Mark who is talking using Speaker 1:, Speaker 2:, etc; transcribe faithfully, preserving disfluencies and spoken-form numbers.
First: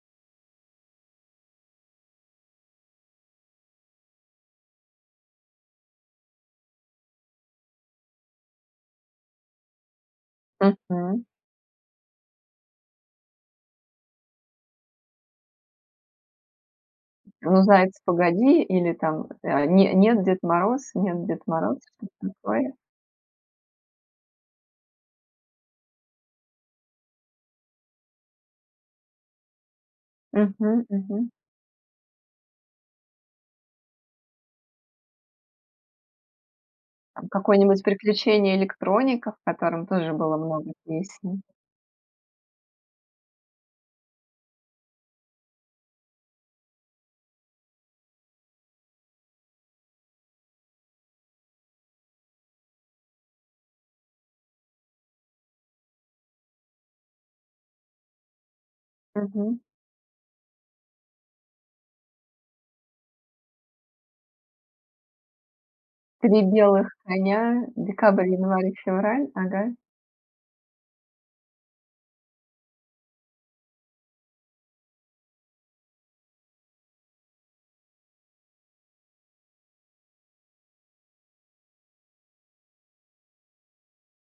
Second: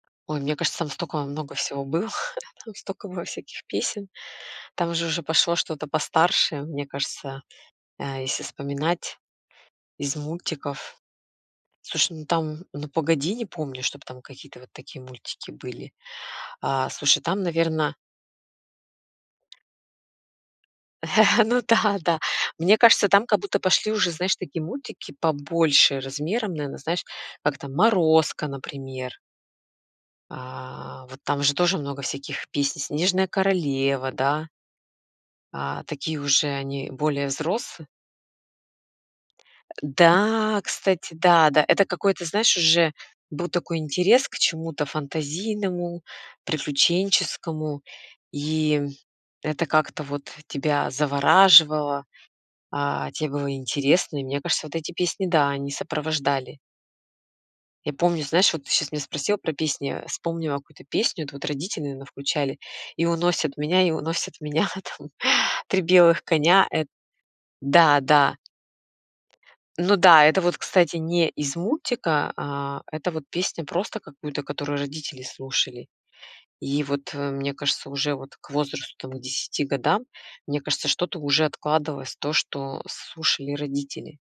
Speaker 1: Ой, мне кажется, там стока много всего было, там стока было всяких песен. Там же уже пошло что-то постарше, мне кажется, э, если вспоминать из мультиков.
Speaker 2: Мгм.
Speaker 1: Слушай, ну там, "Ну, погоди!", не помню, чтобы там какие-то вот такие мультики мультики были. А, слушай, там,
Speaker 2: "Ну, заяц,
Speaker 1: наверное
Speaker 2: погоди!" или там, э: "Не нет Дед Мороз, нет, Дед
Speaker 1: Ну
Speaker 2: Мороз",
Speaker 1: да, да.
Speaker 2: что-то такое?
Speaker 1: Мне кажется, там как будто пошли уже, знаешь, такие мультики побольше размером, наверное, знаешь, как там "Морозко", например.
Speaker 2: Мгм
Speaker 1: А вот
Speaker 2: мгм.
Speaker 1: там же тоже много всяких песни. "Снежная королева", да. А, такие уже, они более
Speaker 2: Там
Speaker 1: взрос
Speaker 2: какое-нибудь "Приключение Электроника", в котором тоже было
Speaker 1: Да,
Speaker 2: много
Speaker 1: кстати,
Speaker 2: песен.
Speaker 1: да, да, это какой-то знаешь, уже был такой интерес к чему-то фантазийному, приключенческому, и это как-то вот тебя завораживало, а, тебе было интересно, и мне кажется, вот эти песни да, они сопровождали. Я помню знаешь, вот ты щас меня спросила про
Speaker 2: Мгм.
Speaker 1: песни, вспомнила какую-то песню, это вот родители, наверное, включали: "И уносят меня, и уносят меня там три белых
Speaker 2: "три
Speaker 1: коня". Эт
Speaker 2: белых коня:
Speaker 1: Да,
Speaker 2: декабрь,
Speaker 1: да.
Speaker 2: январь, и февраль". Ага.
Speaker 1: Ну да, это вот, кстати, не из мультика, а, это вот песня просто какую-то, которую родители слушали. И вот, э, мне кажется уже вот к возрасту там к десяти годам, мне кажется что-то уже откладывалось то, что слушали родители.